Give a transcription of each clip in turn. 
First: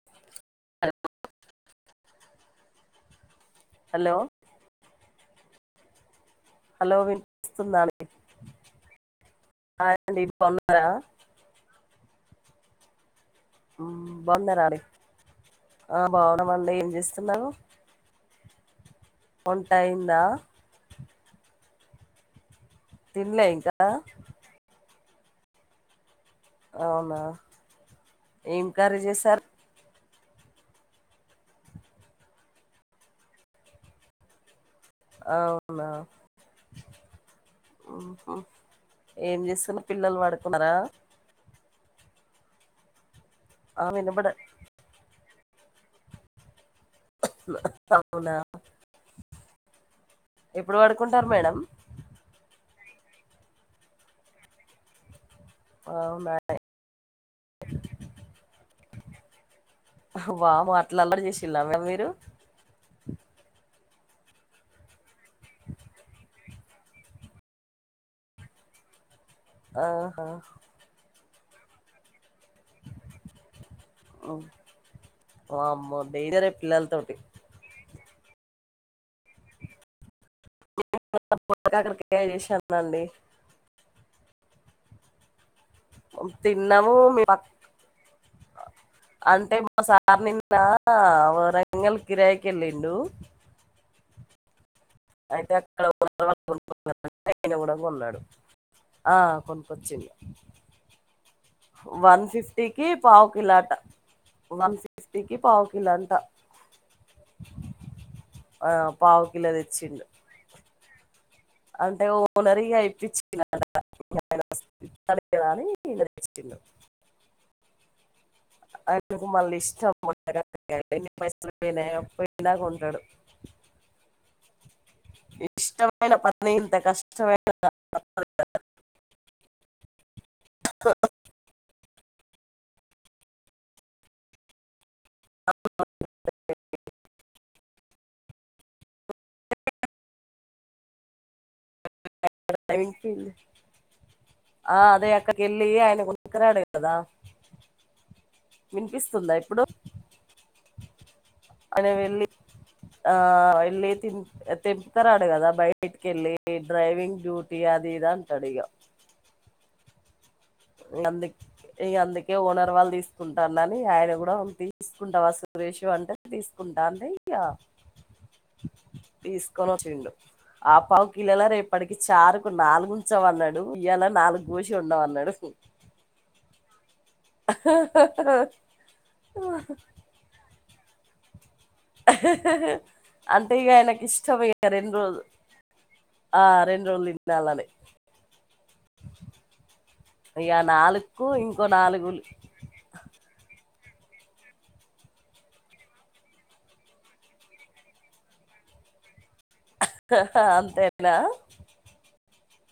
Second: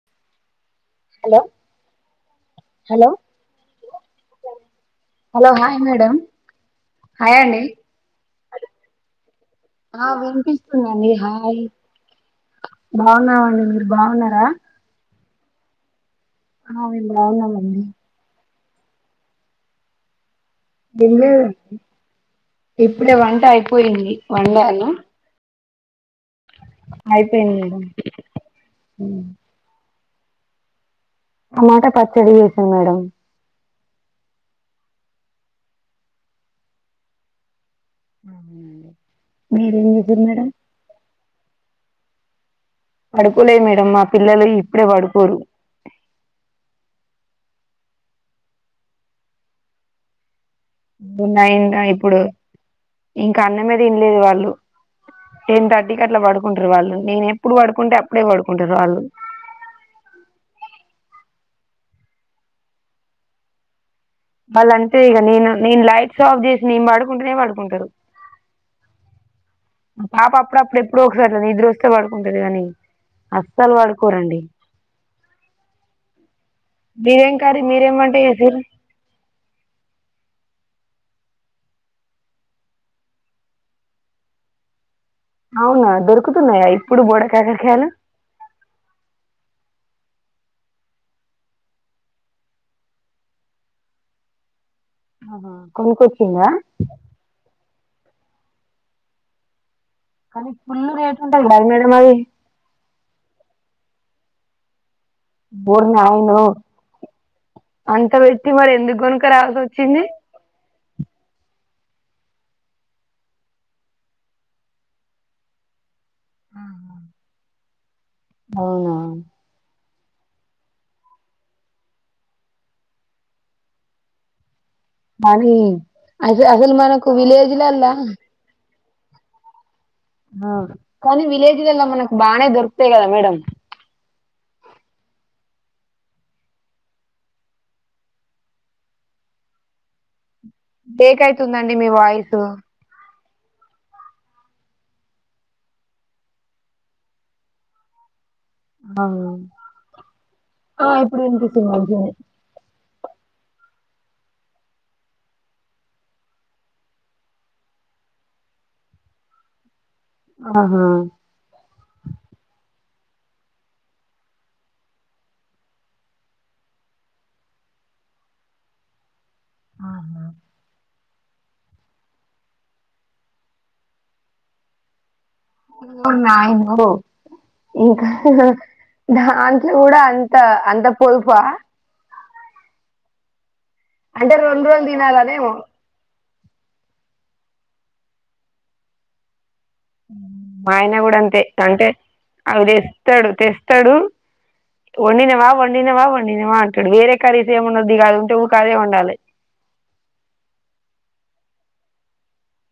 Hello hello hello hello hello hi madam hello hi అండి విన్పిస్తుందా ఆ వినిపిస్తుందండి హాయ్ బాగునారా మీరు మ్, బాగున్నారా అండి ఆ బాగునమండి ఏం ఆ మేము చేస్తున్నారు బాగున్నామండి వంట అయిందా తిన్లేదు ఇప్పుడే వంట తినలే ఇంకా అయిపోయింది వండాను అవునా అయిపోయింది మేడం ఏం కర్రీ చేసారు టమాట పచ్చడి చేశా మేడం అవునా అవునండి. ఏం చేస్తున్నవ్ మీరేం పిల్లలు చేసారు మేడం పడుకున్నారా పడుకోలే ఆ మేడం మా పిల్లలు ఇప్పుడే పడుకోరు అవున్నా నైన్నా ఇప్పుడు ఇంకా అన్నమే తినలేదు వాళ్ళు టెన్ థర్టీకి అట్లా అవునా పడుకుంటారు వాళ్ళు నేను ఎప్పుడు పడుకుంటే అప్పుడే పడుకుంటారు వాళ్ళు వామో అట్లా అల్లరి చేసిరా మరి మీరు వాళ్ళు అంతే ఇగ నేను నేన్ లైట్స్ ఆఫ్ చేసి నేన్ పడుకుంటేనే పడుకుంటారు మా ఆహా పాప అప్పుడప్పుడు ఎప్పుడో ఒకసారి అట్ల నిద్రొస్తే పడుకుంటది గానీ అస్సలు పడుకోరండి ఉమ్. వామ్మో డేంజరే పిల్లలతోటి బియ్య కర్రీ మీరేం వంట చేసిరు [inaudible] బోడకాకరకాయ చేశానండి అవునా దొరుకుతున్నాయా తిన్నాము ఇప్పుడు మీ పక్క బోడకాకరకాయలు అంటే మా సార్ నిన్న వరంగల్ కిరాయికెళ్ళిండు ఆహా అయితే అక్కడ కొనుక్కొచ్చిందా [inaudible] ఆయన కూడా కొన్నడు ఆ కొనుక్కొచ్చిండు కానీ ఫుల్లు రేటు వన్ ఫిఫ్టీకి పావుకిిలో అట వన్ ఫిఫ్ స్తికీ ఓరి పావుకిలో అంట నాయనో అంత పెట్టి మరి ఆ ఎందుకు కొనుక పావుకిలో రావాల్సి వచ్చింది తెచ్చిండు అంటే ఓనర్ ఇగ ఇప్పించిండంట [inaudible] [inaudible] అవునా ఆయనకు మళ్ళీ ఇష్టం బోడకాకరకాయలు ఎన్ని పైసలు పోయినా కొంటాడు కానీ ఇష్టమైన అస పని అసలు ఇంత మనకు కష్టమైన [inaudible] విలేజ్లల్లా కొనీ విలేజ్లలో మనకు బానే దొరకుతయి గదా మేడం బ్రేక్ అయితుందండి మీ వాయిసు ఆ అదే అక్కడికెళ్ళి ఆయన కొనుకురాడు కదా ఆ వినిపిస్తుందా ఇప్పుడు ఆ ఇప్పుడు వినిపిస్తుంది అయన మంచిగానే వెళ్ళి ఆ వెళ్ళ తిన్ తింటారా అడగాలి కదా బయటికి వెళ్ళి డ్రైవింగ్ డ్యూటీ అది ఇద అంటాడు ఇగా ఆహా అందుకే అందుకే ఓనర్ వాళ్ళు తీసుకుంటానని ఆయన కూడా తీసుకుంటాఅసలు సురేష అందరూ తీసుకుంటాం ఇయ్యా తీసుకొని వచ్చిండు ఆ పావు కిల్లలా రేపు అప్పటికి చారుకు నాలుగు ఉంచవాఅన్నాడు ఈయాల నాలుగు కోసి అండ అండమన్నాడు ఓరి నాయనో ఇంకా దాంట్లో కూడా అంత త అంతా పొదుపు అంతే ఇక ఆయనకు ఇష్టము రెండు రోజులు ఆ రెండు రోజులు తినాలని ఉ మా ఆయన కూడా అంతే అంటే నాలుగులు అవి తెస్తాడు తెస్తాడు వండినే వా వండినే వా వండినే వా అంటాడు వేరే కర్రీస్ ఏమి ఉండదు కాదు ఉంటే అవ్వే అదే వండాలి అంతేనా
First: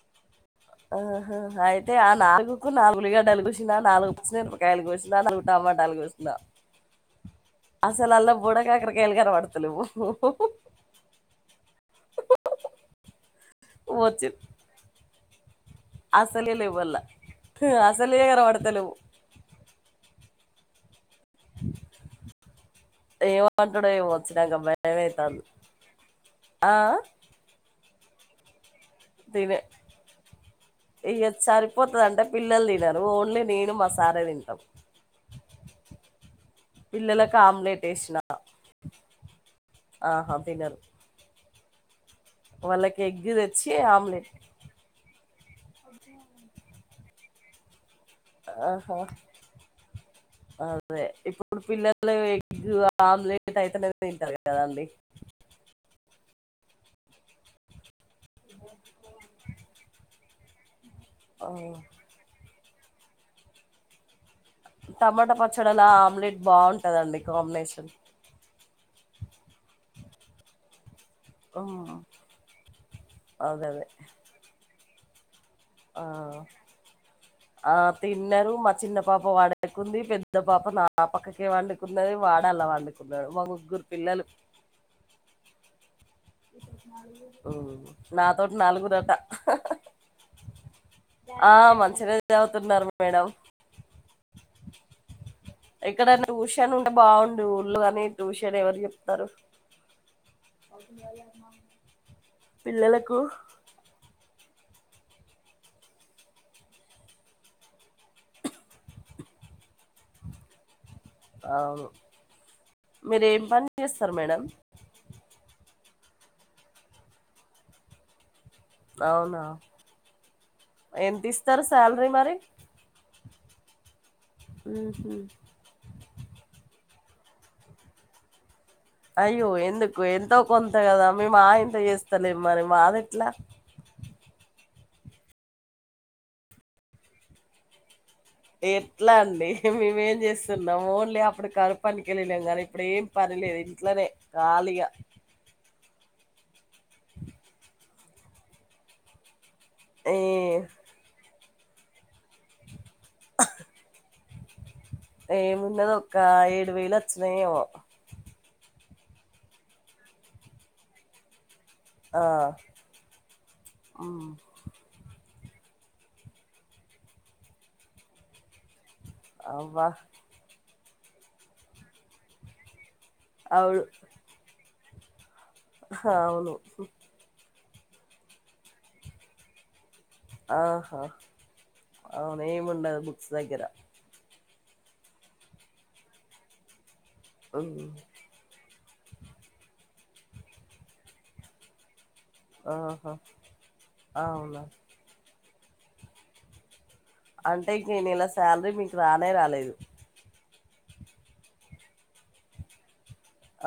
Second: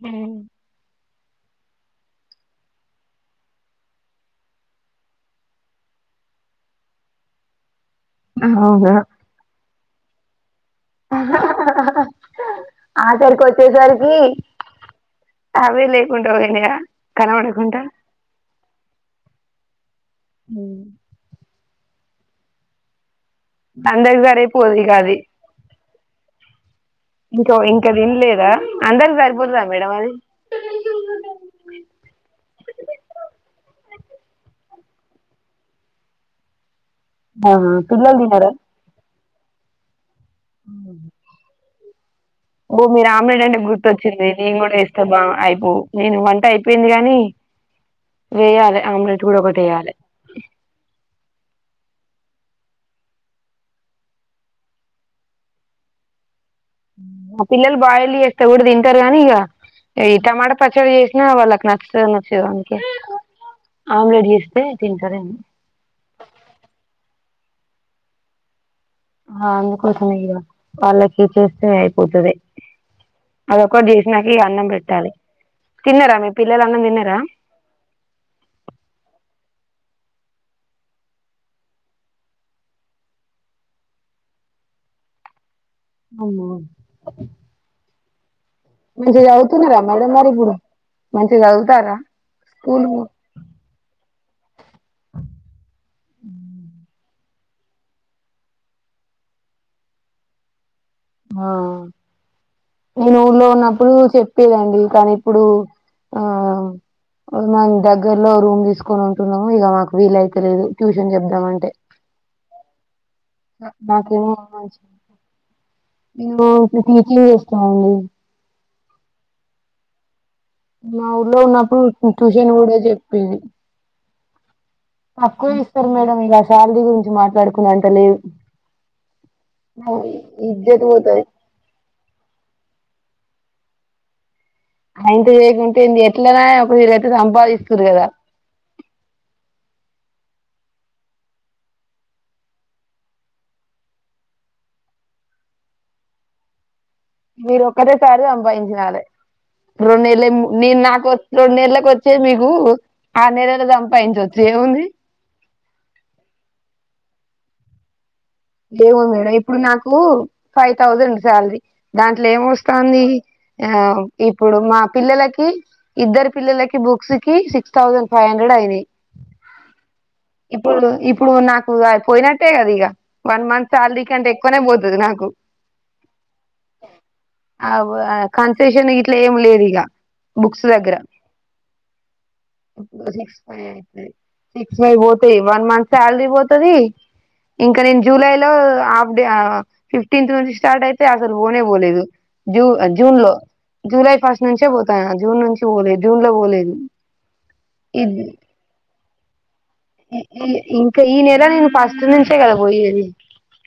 ఉ ఆహ అయితే ఆ నాలుగుకు నాలుగు ఉల్లిగడ్డలు కోసినా నాలుగు పచ్చి మిరప కాయలు కోసినా నగు టమాటాలు కోసిన అసలు అలా బోడ అవునా కాకరకాయ కనపడతలేవు ఆసరికి వచ్చేసరికి వచ్చింది ఆవేలే అసలే లేవు అల్లా అసలే కనబడత లేవు ఉ ఏమంటాడో ఏమో అందరికి వచ్చినంక సరిపోదు ఇగ అది భయమైతుంది ఆ ఇంకో ఇంకా తినలేదా అందరికి తినే సరిపోతుందా మేడం అది ఇయ్య సరిపోతుందింటే పిల్లలు తినరు ఓన్లీ నేను మా సారే తింటాము పిల్లలకు ఆహా ఆమ్లెట్ పిల్లలు వేసినా తినరా ఆహా తినరు ఓ వాళ్ళకి ఎగ్ ఆమ్లేడ్ అంటే తెచ్చి ఆమ్లెట్ గుర్తుచ్చింది నీను కూడా ఏస్తే బా అయిపో నేను వంట అయిపోయింది గాని వేయ్యాలి ఆహా ఆమ్లెట్ కూడా ఒకటి వేయాలే అదే ఇప్పుడు పిల్లలు ఎగ్ ఆమ్లెట్ అయితనే తింటారు కదాండి ఆ పిల్లలు బాయిల్ చేస్తే కూడా తింటారు కానీ ఇగ ఈ టమాటా పచ్చడి చేసినా ఆ, వాళ్ళకి నచ్చదు నచ్చేదో అందుకే ఆమ్లెట్ చేసిన టమాటా పచ్చడిలా ఆమ్లెట్ బాగుంటదండి కాంబినేషన్ ఆ అందుకోసమే ఇక వాళ్ళకి చేస్తే ఉమ్, అయిపోతుంది అదే మా అదే డిసి నాకు ఈ అన్నం పెట్టాలి ఆ తిన్నారా మీ పిల్లలు అన్నం తిన్నారా ఆ తిన్నారు మా చిన్న పాప వాడేకుంది పెద్ద పాప నా పక్కకే వండుకున్నది వాడు అల్లా పండుకుండు మా ముగ్గురు పిల్లలు అవున ఆ నాతోటి నలుగురు మంచిగా చదువుతున్నారా మేడం మరి ఇప్పుడు మంచిగా ఆ చదువుతారా మంచిగనే చదువుతున్నారు స్కూల్ మేడం ఇక్కడ టుషన్ ఉంటే బాగుండు ఊళ్ళు అని టూషన్ ఎవరు చెప్తరు [unintelligible] నువ్వు పిల్లలకు ఊర్లో ఉన్నప్పుడు చెప్పేదండి కానీ ఇప్పుడు ఆ మం దగ్గరలో రూమ్ తీసుకని ఉంటున్నము ఇగ మాకు వీలయితలేదు ట్యూషన్ చెప్దామంటే మీరేం పనీ చేస్తరు నాకేమో మేడం ఇంబో ఇట్లీట్ల చేస్తుంది అవునా మా ఎంత ఊర్లో ఇస్తారు ఉన్నప్పుడు శాలరీ టు మరి టూషన్ కూడా చెప్పేది తక్కువ ఇస్తారు మేడమ్ ఇగ శాలరీ గురించి మాట్లాడుకున్నే అంత లేదు అయ్యో ఎందుకు ఎంతో కొంత ఇజ్జత్ కదా పోతది మేము ఆయింత చేస్తలేం మరి మాదెట్లా ఆయింత చేయకుంటేంది ఎట్లనా ఒక వీలైతే సంపాదిస్తుర్రు కదా ఎట్లా అండీ మేమేం జేస్తున్నం ఓన్లీ అప్పుడు కరు పనికెళ్లినం గనీ ఇప్పుడు ఏం పనిలేదు ఇంట్లనే కాలిగ మీరొక్కటేసారీ అంపాయించినాలే ఏ రొన్నేళ్లేం నేన్ నాకోసం రోన్నేల్లకు వచ్చేది మీకూ ఆర్నెళ్ళలో సంపాయించొచ్చు ఏముందీ ఏమున్నది ఒక ఏడు వేలు వచ్చినయేమో ఏవో మేడం ఇప్పుడు నాకు ఫైవ్ థౌసండ్ శాలరీ ఆ, దాంట్ల ఏమోస్తాంది ఆ ఉమ్, ఇప్పుడు మా పిల్లలకి ఇద్దరు పిల్లలకి బుక్స్కి సిక్స్ థౌసండ్ ఫైవ్ హండ్రెడ్ అయినయ్ అవ్వ ఇప్పుడు ఇప్పుడూ నాకూ ఆయ్ పోయినట్టేగ ఇగ వన్ మంత్ అవును సాలరీ కంటే ఎక్కువనే పోతది నాకు అవును ఆ కాన్సేషన్ ఇట్ల ఏం లేదు ఇగ ఆబుక్స్ దేగ్గర ఆహా అవును ఏమి ఉండదు బుక్స్ దగ్గర సిక్స్ అయ్ బోతయ్ వన్ మంత్ స్యాల్రీ బోతదీ ఉమ్, ఇంక నేన్జి ఆయ్లో ఆఫ్డే ఫిఫ్టీన్త్ నుంచి స్టార్ట్ ఐతే అసలు బోనే బోలేదు జూ ఆహా జూన్లో జూలై ఫస్ట్ అవునా నుంచే బోతాన జూన్ నుంచి బోలే జూన్లో బోలేదు అంటే ఇక ఈ నెల స్యాల్రీ మీకు రానే రాలేదు ఇ ఇ ఇంక ఈ నెల నేను ఫస్ట్ నుంచే కదా పోయేది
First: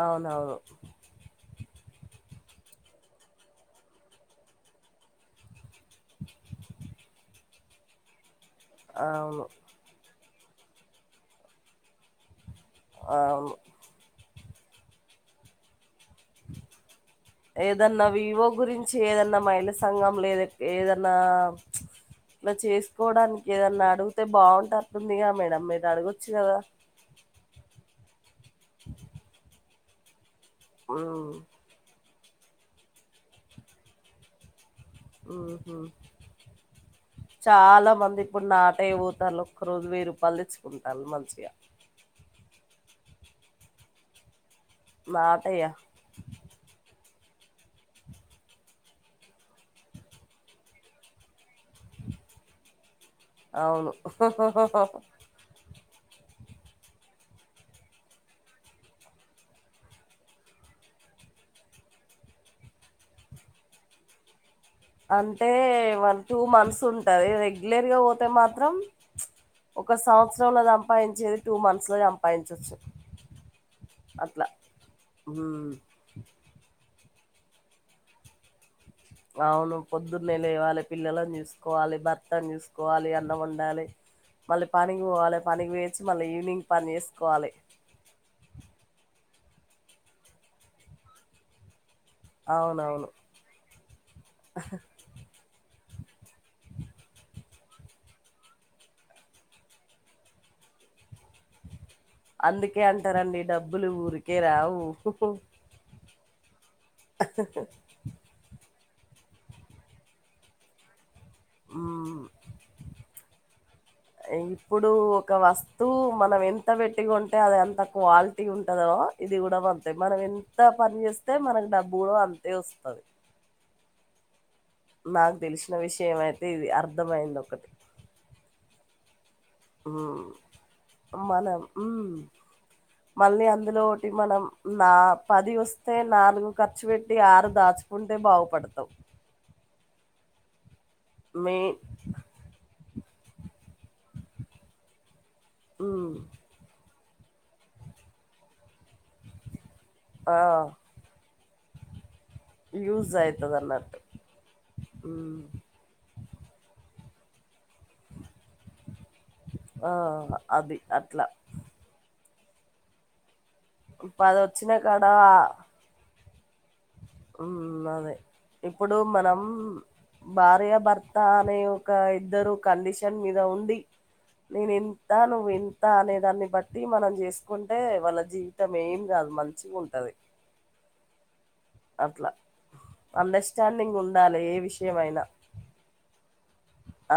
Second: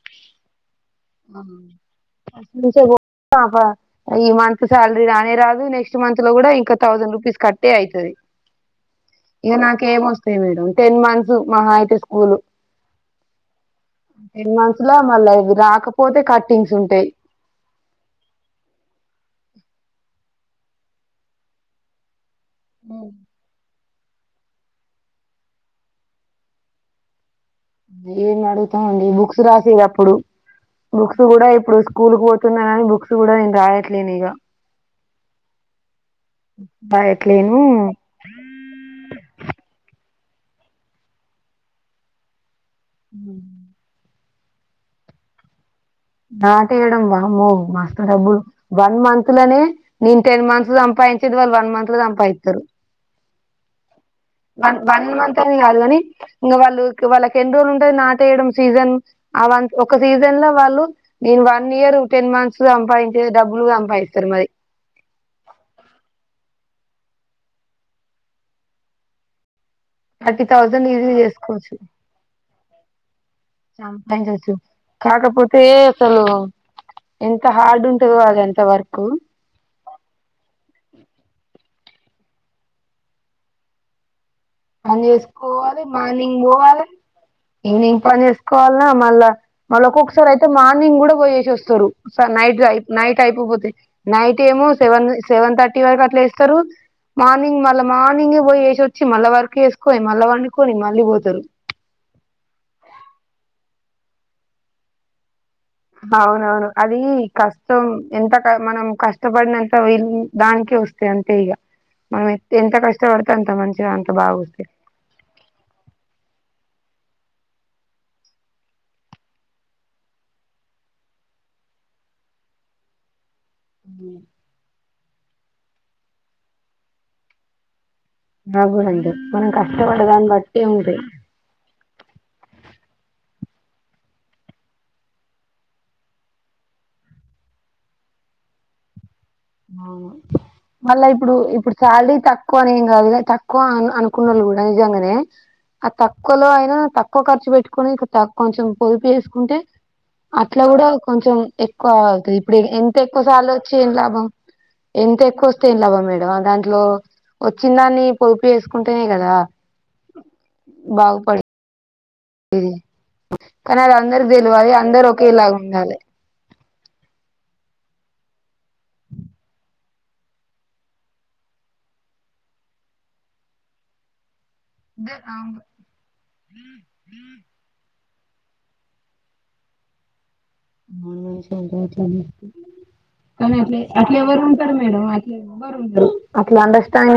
ఔనవును [unintelligible] ఈ మంతు స్యాల్రి రానే రాదు నెక్స్ట్ మంత్లో గుడా ఇంక థౌసండ్ రూపీస్ కట్టే ఐతదీ అవును ఇగ నాకేం వస్తాయి మేడం టెన్ మంత్స్ మహా అయితే స్కూల్ ఆవును టెన్ మంత్స్ల మళ్ళ ఇవి రాకపోతే కట్టింగ్స్ ఉంటయ్ ఏదన్న వివో గురించీ ఏదన్న మహిళ సంఘం లేద ఏదన్నా ఇలా చేసుకోవడానికి ఏదన్నా అడిగితే బాగుంటదిగా మేడం మీరు అడగొచ్చు కదా ఏం అడుగుతామండీ బుక్స్ రాసీరు అప్పుడు బుక్స్ ఉమ్ గూడా ఇప్పుడు స్కూల్ పోతున్నానని బుక్స్ కూడా నేను రాయట్లేను ఇగ ఊహూ రాయట్లేను చాల మంది ఇప్పుడు నాట ఏ పోతారు ఒక్కరోజు వేయి రూపాయలు తెచ్చుకుంటర్రు మంచిగ ఉమ్ మా పైయా నాటేయడం వామ్మో మస్తు డబ్బులు వన్ మంత్ లనే నేన్ టెన్ మంత్స్ సంపాయిచేది వాళ్ళు వన్ మంత్ ల సంపాయిత్తరు అవును వన్ వన్ మంతనీ గాదు గనీ ఇంగ వాళ్ళు క్ వాళ్ళకెన్న్ రోజులుంటది నాటేయడం సీజన్ అ వన్ ఒక సీజన్ ల వాళ్ళు నేను వన్ ఇయరూ టెన్ మంత్స్ సంపాయించే డబ్బులు సంపాయిస్తరు మరి అంటే వన్ టూ మంత్స్ ఉంటదీ రెగ్యులర్గా వోతే మాత్రం ప్చ్ ఒక థర్టీ సంవత్సరం ల థౌజండ్ ఈజీ సంపాదించేది టూ చేసుకోవచ్చు మంత్స్ ల సంపాదించొచ్చు సంపాయించోచ్చు కాకపోతే ఉమ్ సోలు ఎంత హార్డ్ ఉంటదో అదంత వర్క్ ఔను పొద్దున్నే లేవాలే పిల్లలన్ జూస్కోవాలి భర్తన్ జూస్కోవాలి అన్నం ఒండాలి మళ్ళీ పని పనిక్ వోవాలె పనిక్ చేసుకోవాలి వోయోచ్చి మళ్ళీ మార్నింగ్ ఈవినింగ్ పోవాలి పన్ చేసుకోవాలి ఈవినింగ్ పన్ చేస్ కోల్నా మళ్ళా మళ్ళోక్కొక్కసారైతే మార్నింగ్ గుడ బోయేసోస్తరూ స నైట్ దై అవునవును నైట్ ఐపో పోతే నైట్ ఏమో సెవన్ సెవన్ థట్ ట్టీ వరక్ అట్ల ఏస్తరు మార్నింగ్ మళ్ళా మార్నింగ్ ఏ బోయ్ ఏసోచ్చి మళ్ళా వర్ కేస్కోని మళ్ళ వండుకొని మళ్ళీ పోతరు అందుకే అంటరండీ డబ్బులూ ఊరికే రావు హు హూ ఔనవును అదీ కష్టం ఎంతక మనం కష్ ష్టపడినంత విన్ దాన్ కే వస్తే అంతే ఈగ ఉమ్ మనం ఎత్ ఎంత కష్టపడితే అంత మంచిగా అంత బాగోస్తయ్ డూ ఒక వస్తువు మనం ఎంత వెట్టి కొంటె అది అంత క్వాలిటీ ఉంటదో ఇది గూడా వంతే మనం ఎంత పన్ చేస్తే మనక్ డబ్బు కూడా అంతే ఒస్తాది ఉ నాక్ దెలిసిన విషయం ఐతే ఇదీ అర్థమైందొకటి నాక్కూడాంతే మనం ఉమ్, కష్టపడదాన్ బట్టి ఉంటయ్ మనం ఊం మళ్ళీ అందులో ఒటి మనం నా పది ఒస్తే నాలుగు ఖర్చు వెట్టి ఆరు దాచ్ ఉంటే బావుపడతవ్ అవును మళ్ళా ఇప్పుడు ఇప్పుడు మెయిన్ శాలరీ తక్ కొని ఏం గాదులే తక్కువ అ అనుకున్నళ్ళు కూడా నిజంగనే అ తక్కువలో అయినా తక్కువ ఖర్చు పెట్టుకొని ఇక త కొంచెం పొదుపు చేసుకుంటే అట్లా కూడా కొంచెం ఎక్కువ ఆగుతది ఇప్పుడు ఎంత యూజ్ ఎక్కువ శాలరీ అవుతుంది ఒచ్చి ఏం అన్నట్టు లాభం ఉమ్, ఎంతెక్కువోస్తే ఏం లాభం మేడం అ దాంట్లో ఒచ్చిన్ దాన్ని పొదుపు చేసుకుంటేనే గదా ఆ, అది అట్లా బాగుపడి ఇది కానదద్ అందర్ పది వచ్చిన దెల్వది అందర్ ఒకేలాగుండాలె ఊంన్నదే ఇప్పుడూ మనం భార్య భర్త అనే ఒక ఇద్దరు కండిషన్ మీద ఉండి నేనింతా నువ్వింతా అనే దాన్ని బట్టి మనం జేస్కున్ టే వాళ్ళ జీవితం ఏం గాదు మంచిగుంటది [unintelligible] కాన్ అట్లే అండర్స్టాండింగ్ అట్లే ఉండాలి ఏ ఎవ్వరుంటరు మేడం విషయమైనా అట్లే ఎవరుండ అట్లా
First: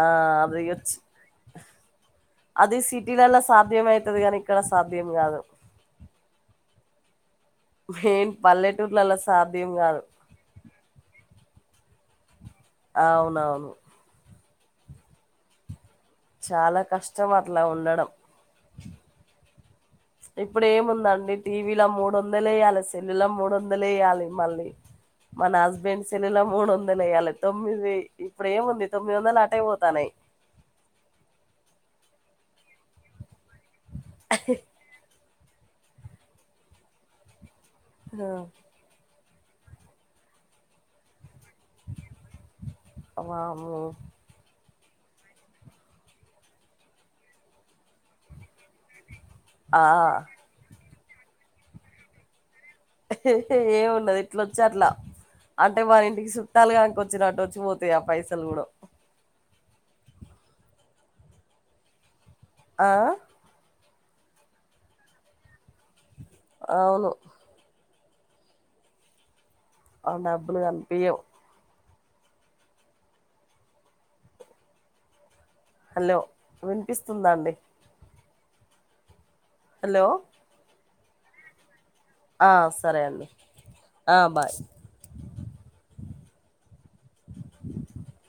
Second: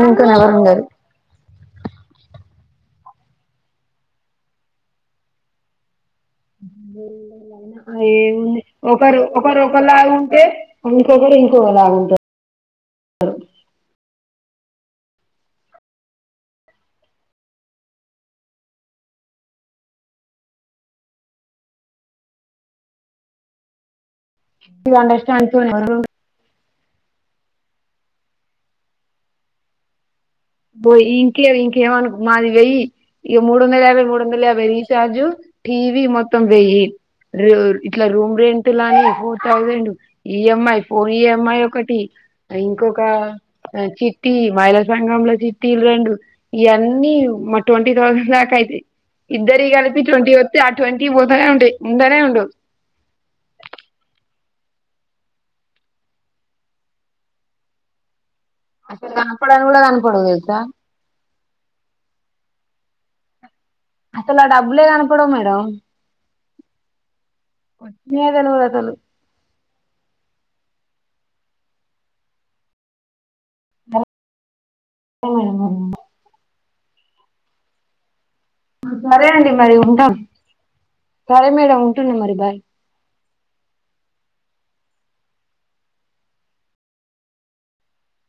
ఆ తోని ఎవరుండరు అదీ సిటీలల్ల సాధ్యమైతది గాని ఇక్కడ సాధ్యం గా దు [unintelligible] అ ఏ మెయిన్ ఉంది పల్లెటూర్లలో ఒకరు ఒకర్ సాధ్యం కాదు ఒకలాగు టే ఇంకొకరు ఇంకోలాగుంటరు ఆవునవును చాల కష్టం అట్లా ఉండడం ఇప్పుడేముందండీ టీవీలో మూడోందల్ ఏయాలె సెల్లు లో మూడోందల్ ఏయాలి మళ్ళీ అండర్స్టాండ్ మన తో అస్బెండ్స్ తొమ్మిది మూడు వందలు వేయ్యాల తొమ్మిది ఇప్పుడు ఏముంది తొమ్మిది వందలు అటే పోతున్న [unintelligible] బోయ్ ఈ ఇంట్లో ఇంకేమనక్ మాది వెయ్యీ ఇగ మూడోందల్ యాభై మూడోందల యాభై [unintelligible] చాజు టివి మొత్తం వెయ్యీ [unintelligible] ఇట్లా రూమ్ రెంటు [unintelligible] ఈఎంఐ [unintelligible] అమ్మాయి ఒకటీ ఇంకొకా వామ్మో చిట్టీ మైళ సంగంలో చి టీల్ గండూ ఇయన్నీ మ ట్వంటీ థౌసండ్ దాకా ఐతయ్ ఇద్దర్వి ఆ కలిపి ట్వంటీ [unintelligible] పోతనే ఉంటే ఉండనే ఉండవు ఏముండదు ఇట్లా వచ్చి అట్ల అంటే మన ఇంటికి చుట్టాలుగాక వచ్చినట్టు వచ్చిపోతాయి ఆ పైసలు కూడ అక్కడ కనపడదు కూడ కనపడదు తెల్సా ఆ అసలు ఆ డబ్బులే కనపవ మేడం అవును [unintelligible] ఆ డబ్బులు కనిపియ్యావ్ మేడం హలో వినిపిస్తుందా అండి సరే అండి మరి హలో ఉంటాం సరే మేడం ఉంటున్నా మరి బాయ్ ఆ సరే అండి ఆ బాయ్ [unintelligible] [inaudible]